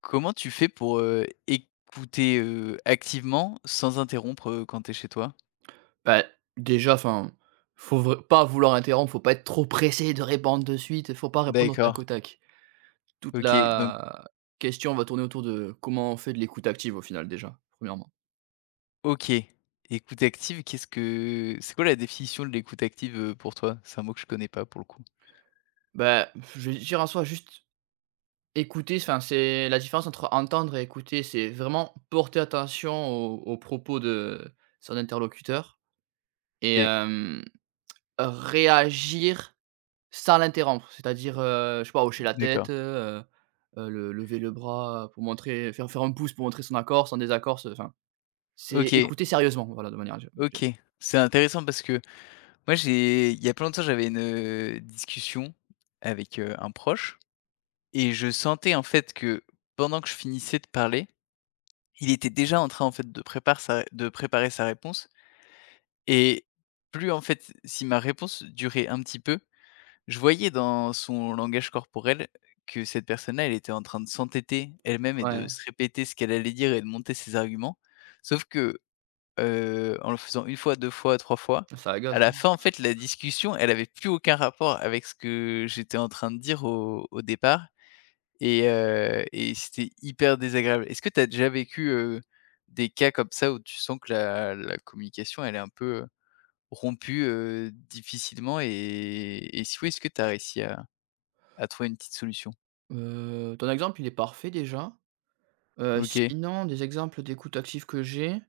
Comment tu fais pour, écouter, activement sans interrompre, quand tu es chez toi? Bah, déjà, enfin, faut vrai pas vouloir interrompre, faut pas être trop pressé de répondre de suite, faut pas répondre au D'accord. tac au tac. Toute OK, donc la question va tourner autour de comment on fait de l'écoute active au final déjà, premièrement. OK. Écoute active, qu'est-ce que c'est, quoi la définition de l'écoute active, pour toi? C'est un mot que je connais pas pour le coup. Bah, je vais dire en soi juste écouter, enfin, c'est la différence entre entendre et écouter, c'est vraiment porter attention aux propos de son interlocuteur et OK, réagir sans l'interrompre, c'est-à-dire, je sais pas, hocher la tête, d'accord. Le lever le bras pour montrer, faire un pouce pour montrer son accord, son désaccord, ce enfin, c'est OK, écouter sérieusement, voilà, de manière gé gé OK. C'est intéressant parce que moi j'ai il y a plein de longtemps j'avais une, discussion avec, un proche et je sentais en fait que pendant que je finissais de parler, il était déjà en train en fait de préparer sa réponse. Et plus en fait, si ma réponse durait un petit peu, je voyais dans son langage corporel que cette personne-là, elle était en train de s'entêter elle-même et de ouais, se répéter ce qu'elle allait dire et de monter ses arguments. Sauf que, en le faisant une fois, 2 fois, 3 fois, ça à agace, la non? fin, en fait, la discussion, elle avait plus aucun rapport avec ce que j'étais en train de dire au départ, et c'était hyper désagréable. Est-ce que tu as déjà vécu, des cas comme ça où tu sens que la communication, elle est un peu rompu, difficilement, et si oui, est-ce que tu as réussi à trouver une petite solution? Ton exemple, il est parfait déjà. OK. Sinon, des exemples d'écoute active que j'ai,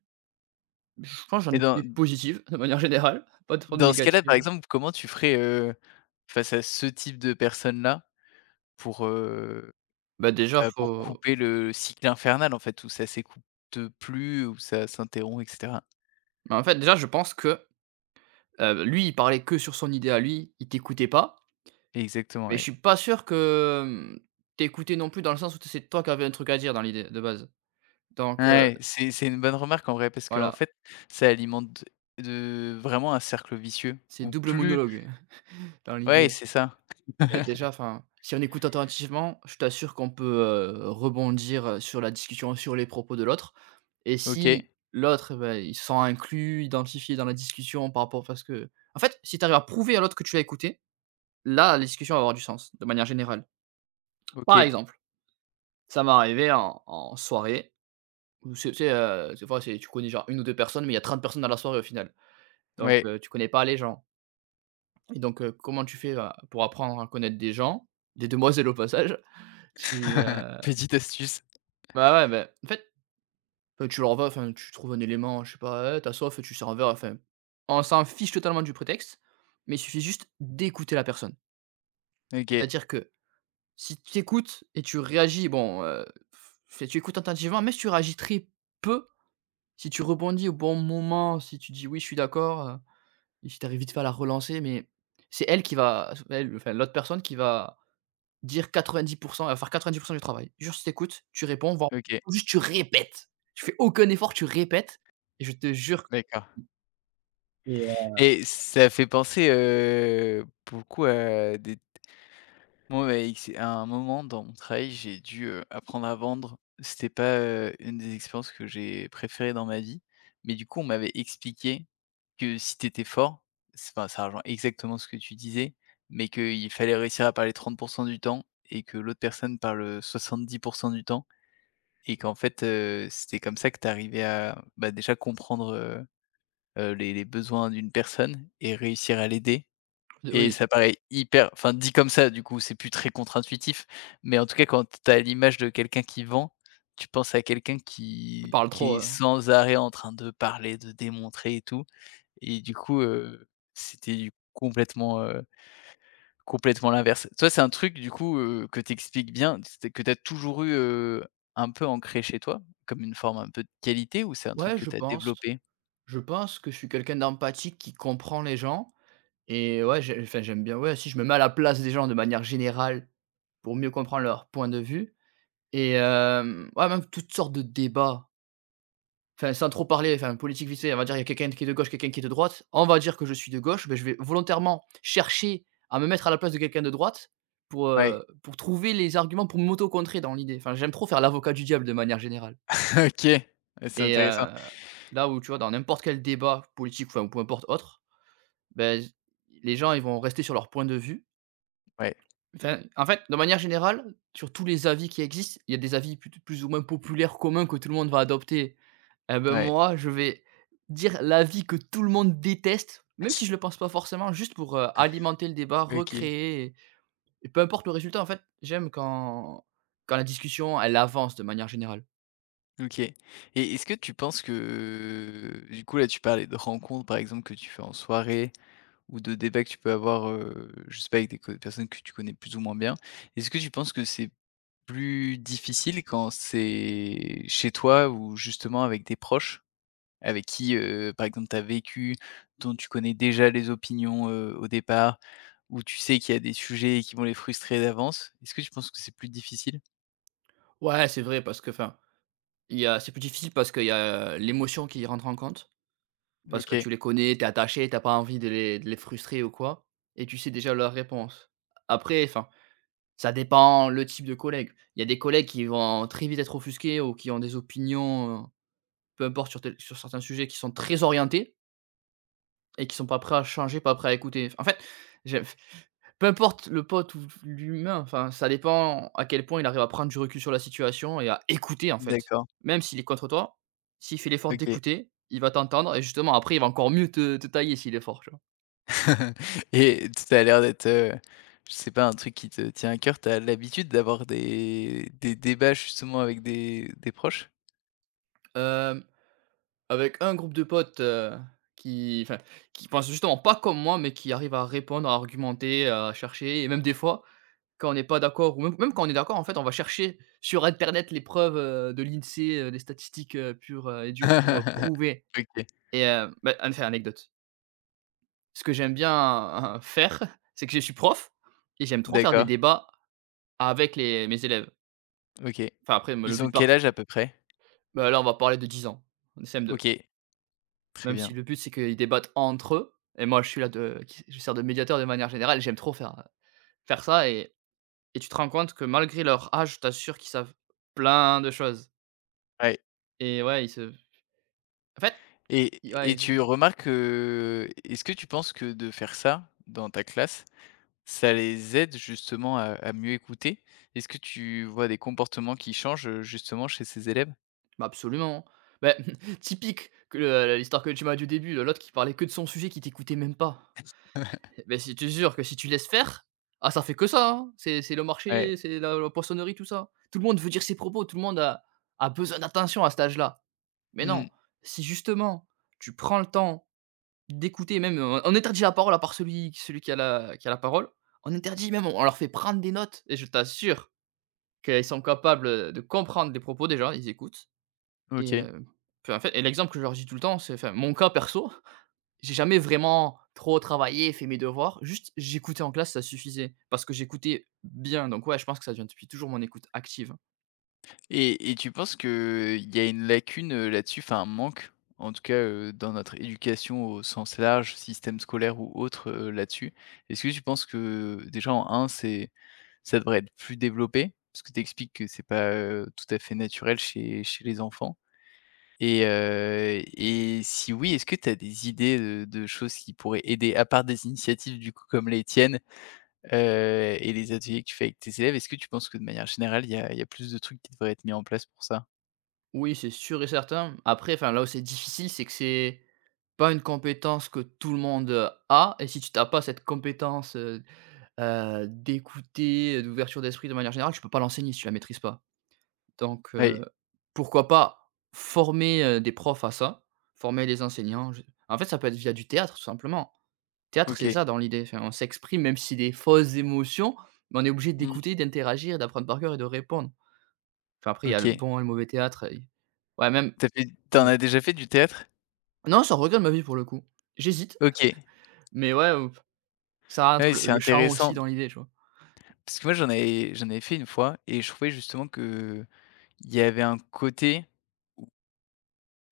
je pense j'en Et ai que des dans positives de manière générale, pas trop de dans ce cas-là, par négatives. exemple, comment tu ferais, face à ce type de personnes-là pour, heu, Bah, déjà, pour faut couper le cycle infernal, en fait, où ça s'écoute plus, où ça s'interrompt, et cetera? bah, en fait, déjà, je pense que, lui, il parlait que sur son idée à lui, il t'écoutait pas. Exactement, Mais je oui. suis pas sûr que, tu non plus, dans le sens où c'est toi qui avais un truc à dire dans l'idée de base. Donc, Ouais, c'est une bonne remarque, en vrai, parce qu'en voilà, fait, ça alimente de vraiment un cercle vicieux c'est où double plus monologue dans ouais, l'idée. c'est ça. Bah, déjà, enfin, si on écoute attentivement, je t'assure qu'on peut, rebondir, sur la discussion, sur les propos de l'autre, et OK, si l'autre, eh bah, il se sent inclus, identifié dans la discussion, parce que en fait, si tu arrives à prouver à l'autre que tu l'as écouté, là, la discussion va avoir du sens, de manière générale. Par OK, exemple, ça m'est arrivé en soirée. Ou c'est, tu sais, des fois, c'est tu connais genre une ou 2 personnes, mais il y a 30 personnes dans la soirée au final. Donc, ouais. Tu connais pas les gens, et donc, comment tu fais, pour apprendre à connaître des gens, des demoiselles au passage? Tu, heu Petite astuce. Bah, ouais, bah, en fait, tu leur vas enfin, tu trouves un élément, je sais pas: Tu soif?» Tu sers un verre, enfin, on s'en fiche totalement du prétexte, mais il suffit juste d'écouter la personne. OK, C'est-à-dire que si tu écoutes et tu réagis, bon, f si tu écoutes attentivement, mais si tu réagis très peu, si tu rebondis au bon moment, si tu dis: «Oui, je suis d'accord», j'étais arrivé vite fait à la relancer, mais c'est elle qui va, elle, enfin l'autre personne qui va dire 90. Elle va faire 90% du travail. Juste tu écoutes, tu réponds, voire OK, juste tu répètes. Tu fais aucun effort, tu répètes et je te jure. d'accord. Et Et ça fait penser, beaucoup à des moi, avec c'est à un moment dans mon travail, j'ai dû, apprendre à vendre. C'était pas, une des expériences que j'ai préférées dans ma vie, mais du coup, on m'avait expliqué que si t'étais fort, c'est enfin, ça rejoint exactement ce que tu disais, mais qu'il fallait réussir à parler 30 du temps et que l'autre personne parle, 70 du temps. Et qu'en fait, c'était comme ça que tu arrivais à, bah, déjà comprendre, les besoins d'une personne et réussir à l'aider, et oui, ça paraît hyper enfin, dit comme ça, du coup, c'est plus très contre-intuitif, mais en tout cas, quand tu as l'image de quelqu'un qui vend, tu penses à quelqu'un je qui parle trop, qui est heu. sans arrêt en train de parler, de démontrer et tout, et du coup, c'était complètement l'inverse. Toi, c'est un truc du coup, que t'expliques bien, c'est que t'as toujours eu, un peu ancré chez toi, comme une forme un peu de qualité, ou c'est un truc Ouais, que je t'as pense. développé? Je pense que je suis quelqu'un d'empathique qui comprend les gens, et ouais, j'ai enfin, j'aime bien, ouais, si je me mets à la place des gens de manière générale pour mieux comprendre leur point de vue. Et ouais, même toutes sortes de débats. Enfin, sans trop parler, enfin, politique vite fait, on va dire il y a quelqu'un qui est de gauche, quelqu'un qui est de droite. On va dire que je suis de gauche, beh, je vais volontairement chercher à me mettre à la place de quelqu'un de droite pour, Ouais, heu, pour trouver les arguments pour m'auto-contrer dans l'idée. Enfin, j'aime trop faire l'avocat du diable de manière générale. OK. Ouais, c'est Et intéressant. Là où, tu vois, dans n'importe quel débat politique, enfin, ou peu importe autre, ben, les gens, ils vont rester sur leur point de vue. Ouais, Enfin, en fait, de manière générale, sur tous les avis qui existent, il y a des avis plut plus ou moins populaires, communs, que tout le monde va adopter. Eh ben ouais. moi, je vais dire l'avis que tout le monde déteste, même si je le pense pas forcément, juste pour, alimenter le débat, OK, recréer, et peu importe le résultat, en fait, j'aime quand la discussion, elle avance de manière générale. OK. Et est-ce que tu penses que du coup, là, tu parlais de rencontres, par exemple, que tu fais en soirée ou de débats que tu peux avoir, je sais pas, avec des co personnes que tu connais plus ou moins bien. Est-ce que tu penses que c'est plus difficile quand c'est chez toi ou justement avec des proches, avec qui, par exemple, tu as vécu, dont tu connais déjà les opinions, au départ, où tu sais qu'il y a des sujets qui vont les frustrer d'avance? Est-ce que tu penses que c'est plus difficile? Ouais, c'est vrai, parce que, enfin, il y a c'est plus difficile parce qu'il y a l'émotion qui rentre en compte, parce que OK, tu les connais, t'es attaché, t'as pas envie de les frustrer ou quoi, et tu sais déjà leur réponse. Après, enfin, ça dépend le type de collègue. Il y a des collègues qui vont très vite être offusqués, ou qui ont des opinions, peu importe, sur certains sujets qui sont très orientés et qui sont pas prêts à changer, pas prêts à écouter. Enfin, en fait, j'ai peu importe le pote ou l'humain, enfin, ça dépend à quel point il arrive à prendre du recul sur la situation et à écouter, en fait. d'accord, Même s'il est contre toi, s'il fait l'effort OK. d'écouter, il va t'entendre, et justement après, il va encore mieux te tailler s'il est fort, tu vois? Et t ça a l'air d'être, je sais pas, un truc qui te tient à cœur. Tu as l'habitude d'avoir des débats justement avec des proches? Hem, Avec un groupe de potes, qui enfin, qui pensent justement pas comme moi, mais qui arrivent à répondre, à argumenter, à chercher, et même des fois, quand on n'est pas d'accord, ou même quand on est d'accord, en fait, on va chercher sur internet les preuves, de l'INSEE, les statistiques, pures, et dures pour, prouver. OK, Et bah, en fait, anecdote. Ce que j'aime bien, faire, c'est que je suis prof et j'aime trop faire des d'accord, débats avec les mes élèves. OK. Enfin, après, le Ils ont but par quel âge à peu près? bah, là, on va parler de 10 ans, de CM2. OK, très Même bien. si le but, c'est qu'ils débattent entre eux, et moi, je suis là de qui je sers de médiateur de manière générale. J'aime trop faire ça, et tu te rends compte que, malgré leur âge, je t'assure qu'ils savent plein de choses, Ouais. et ouais, ils se en fait, Et i ouais, z tu remarques que est-ce que tu penses que de faire ça dans ta classe, ça les aide justement à mieux écouter? Est-ce que tu vois des comportements qui changent, justement chez ces élèves? bah, absolument. Bah, typique que le l'histoire que tu m'as dit au début, l'autre qui parlait que de son sujet, qui t'écoutait même pas. Beh, si, je te jure que si tu laisses faire, ah, ça fait que ça, hein. C'est le Ouais. marché, c'est la poissonnerie, tout ça. Tout le monde veut dire ses propos, tout le monde a besoin d'attention à cet âge-là. Mais non, Mmh. si justement tu prends le temps d'écouter. Même, on interdit la parole, à part celui qui a la parole. On interdit même, on leur fait prendre des notes, et je t'assure qu'ils sont capables, de comprendre les propos, déjà, ils écoutent. Et OK. Puis, en fait, et l'exemple que je leur dis tout le temps, c'est, enfin, mon cas perso, j'ai jamais vraiment trop travaillé, fait mes devoirs, juste j'écoutais en classe, ça suffisait. Parce que j'écoutais bien, donc ouais, je pense que ça vient depuis toujours, mon écoute active. Et tu penses qu'il y a une lacune, là-dessus, enfin un manque, en tout cas, dans notre éducation au sens large, système scolaire ou autre, là-dessus? Est-ce que tu penses que déjà en un c'est ça devrait être plus développé, parce que tu expliques que c'est pas, tout à fait naturel chez les enfants, et si oui, est-ce que tu as des idées de choses qui pourraient aider, à part des initiatives du coup comme les tiennes, et les ateliers que tu fais avec tes élèves, est-ce que tu penses que de manière générale, il y a plus de trucs qui devraient être mis en place pour ça? Oui, c'est sûr et certain. Après, enfin, là où c'est difficile, c'est que c'est pas une compétence que tout le monde, a, et si tu as pas cette compétence, d'écouter, d'ouverture d'esprit de manière générale, tu peux pas l'enseigner si tu la maîtrises pas. Donc Oui, heu, pourquoi pas former, des profs à ça, former les enseignants. Je En fait, ça peut être via du théâtre, tout simplement. Théâtre, c'est OK. ça dans l'idée, enfin, on s'exprime, même si des fausses émotions, mais on est obligé Mmh, d'écouter, d'interagir, d'apprendre par cœur et de répondre. Enfin, après, il y a le OK. bon et le mauvais théâtre, et ouais, même T'en ouais. as déjà fait du théâtre? Non, ça regarde ma vie, pour le coup. J'hésite, OK. mais ouais, ça rentre, Ouais, le c'est le chant aussi, intéressant, dans l'idée, tu vois? parce que moi j'en avais fait une fois et je trouvais justement que il y avait un côté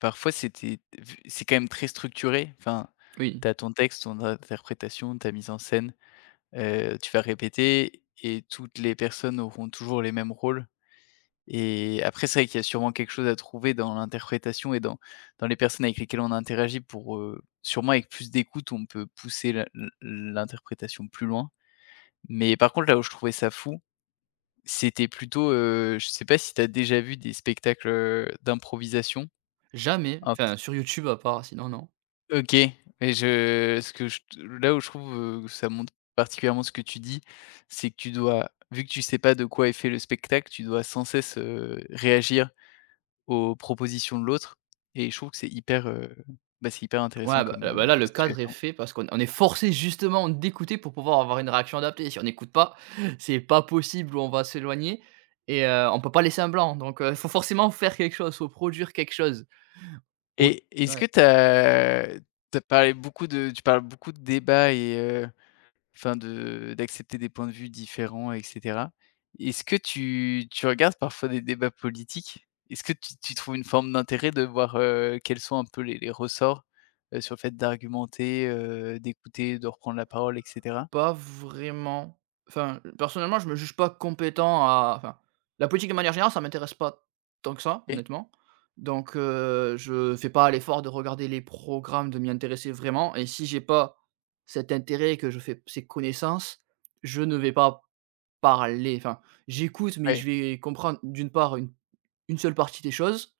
parfois, c'était vu c'est quand même très structuré. Enfin, Oui, t'as ton texte, ton interprétation, ta mise en scène, tu vas répéter et toutes les personnes auront toujours les mêmes rôles, et après, c'est vrai qu'il y a sûrement quelque chose à trouver dans l'interprétation et dans les personnes avec lesquelles on interagit pour, sûrement avec plus d'écoute, on peut pousser la l'interprétation plus loin. Mais par contre, là où je trouvais ça fou, c'était plutôt, je sais pas si t'as déjà vu des spectacles, d'improvisation? jamais, enfin, sur YouTube à part, sinon non. OK. Mais je ce que je là où je trouve, que ça montre particulièrement ce que tu dis, c'est que tu dois, vu que tu sais pas de quoi est fait le spectacle, tu dois sans cesse, réagir aux propositions de l'autre, et je trouve que c'est hyper intéressant Ouais, comme, bah, là, comme le cadre est situation. fait, parce qu'on est forcé justement d'écouter pour pouvoir avoir une réaction adaptée. Si on n'écoute pas, c'est pas possible, ou on va s'éloigner, et on peut pas laisser un blanc. Donc, faut forcément faire quelque chose, faut produire quelque chose. Faut Et est-ce Ouais. que tu parles beaucoup de débats et, enfin, de d'accepter des points de vue différents, et cetera. Est-ce que tu regardes parfois des débats politiques? Est-ce que tu trouves une forme d'intérêt de voir, quels sont un peu les ressorts, sur le fait d'argumenter, d'écouter, de reprendre la parole, et cetera? Pas vraiment. Enfin, personnellement, je me juge pas compétent à, enfin, la politique de manière générale, ça m'intéresse pas tant que ça, Et honnêtement. Donc, je fais pas l'effort de regarder les programmes, de m'y intéresser vraiment, et si j'ai pas cet intérêt et que je fais ces connaissances, je ne vais pas parler. Enfin, j'écoute, mais je ouais, vais comprendre, d'une part, une seule partie des choses,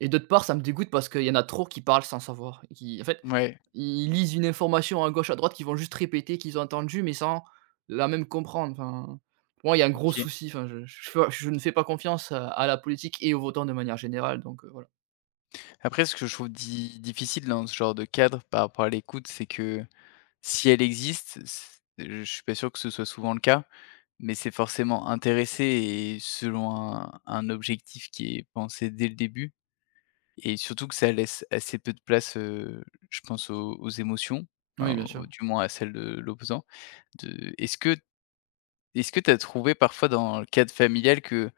et d'autre part, ça me dégoûte parce qu'il y en a trop qui parlent sans savoir, et qui, en fait, ouais, ils lisent une information à gauche, à droite, qu'ils vont juste répéter, qu'ils ont entendu mais sans la même comprendre. Enfin, pour moi, il y a un gros OK. souci. Enfin, je ne fais pas confiance à la politique et aux votants de manière générale, donc voilà. Après, ce que je trouve di difficile dans ce genre de cadre par rapport à l'écoute, c'est que si elle existe, c je suis pas sûr que ce soit souvent le cas. Mais c'est forcément intéressé et selon un objectif qui est pensé dès le début, et surtout que ça laisse assez peu de place, je pense aux émotions, Oui, enfin, bien sûr. au du moins à celles de l'opposant. De est-ce que tu as trouvé parfois dans le cadre familial que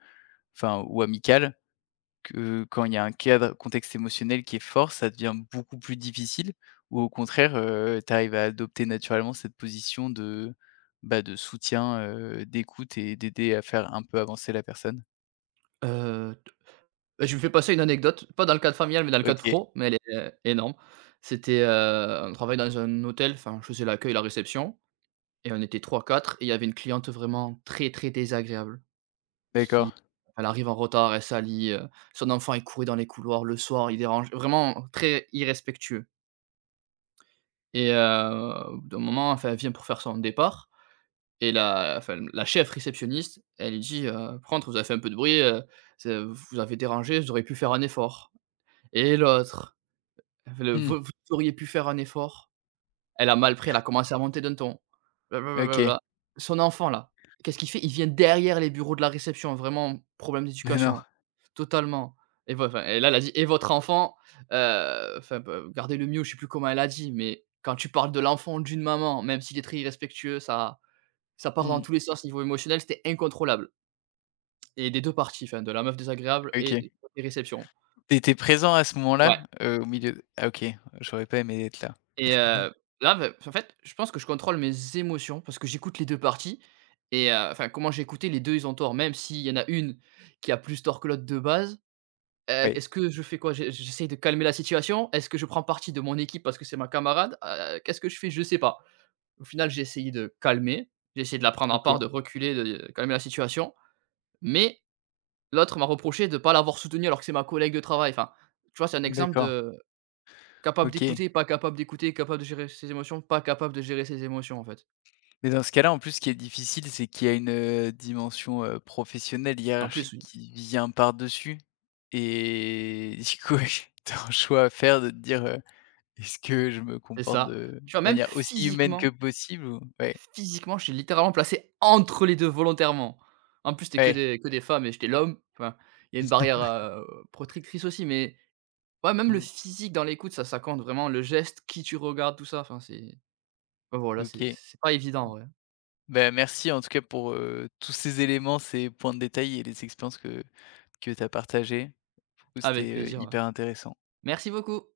enfin, ou amical, que quand il y a contexte émotionnel qui est fort, ça devient beaucoup plus difficile? Ou au contraire, tu arrives à adopter naturellement cette position de soutien, d'écoute et d'aider à faire un peu avancer la personne? T Bah, je me fais passer une anecdote, pas dans le cadre familial, mais dans le cadre OK, pro, mais elle est, énorme. C'était, on travaillait dans un hôtel, enfin, je faisais l'accueil, la réception, et on était trois quatre, et il y avait une cliente vraiment très, très désagréable. Qui d'accord. Elle arrive en retard, elle salit, son enfant, il courait dans les couloirs le soir, il dérange, vraiment très irrespectueux. Et au bout d'un moment, enfin, elle vient pour faire son départ, et la enfin, la chef réceptionniste, elle lui dit, «Par contre, vous avez fait un peu de bruit, c'est vous avez dérangé, vous auriez pu faire un effort.» Et l'autre, enfin, le: Mmh. vous auriez pu faire un effort.» Elle a mal pris, elle a commencé à monter d'un ton. OK. Blablabla. Son enfant là, qu'est-ce qu'il fait? Il vient derrière les bureaux de la réception, vraiment problème Mais non. d'éducation, totalement. Et voi enfin, et là, elle a dit: «Et votre enfant, enfin, b gardez-le mieux», je sais plus comment elle a dit, mais quand tu parles de l'enfant d'une maman, même s'il est très irrespectueux, ça part dans Mmh. tous les sens, niveau émotionnel, c'était incontrôlable, et des 2 parties, enfin de la meuf désagréable OK. et des réceptions. T'étais présent à ce Ouais. moment-là? Ah, OK, j'aurais pas aimé être là. Et là, bah, en fait, je pense que je contrôle mes émotions parce que j'écoute les 2 parties, et enfin, comment j'ai écouté, les deux, ils ont tort, même s'il y en a une qui a plus tort que l'autre de base. Oui. Est-ce que je fais quoi? J'essaye de calmer la situation? Est-ce que je prends parti de mon équipe parce que c'est ma camarade? Qu'est-ce que je fais? Je sais pas. Au final, j'ai essayé de calmer, j'ai essayé de la prendre à OK. part, de reculer, de calmer la situation, mais l'autre m'a reproché de ne pas l'avoir soutenue alors que c'est ma collègue de travail. Enfin, tu vois, c'est un exemple D'accord. de capable OK. d'écouter, pas capable d'écouter, capable de gérer ses émotions, pas capable de gérer ses émotions, en fait. Mais dans ce cas-là, en plus, ce qui est difficile, c'est qu'il y a une, dimension, professionnelle, En plus, hiérarchique, oui, qui vient par-dessus, et du coup, ouais, tu as un choix à faire, de te dire, «Est-ce que je me c'est comporte ça. de Tu vois, même manière aussi humaine que physiquement, possible?» Ou ouais, physiquement, je t'ai littéralement placé entre les 2 volontairement. En plus, t'es ouais, que des femmes et j'étais l'homme, enfin, il y a une barrière, protectrice aussi, mais ouais, même le mmh, physique dans l'écoute, ça compte vraiment, le geste, qui tu regardes, tout ça, enfin, c'est enfin, voilà, c'est OK. c'est pas évident, ouais. Ben, merci en tout cas pour, tous ces éléments, ces points de détail et les expériences que tu as partagées. Du coup, Avec c'était, plaisir, ouais. hyper intéressant. Merci beaucoup.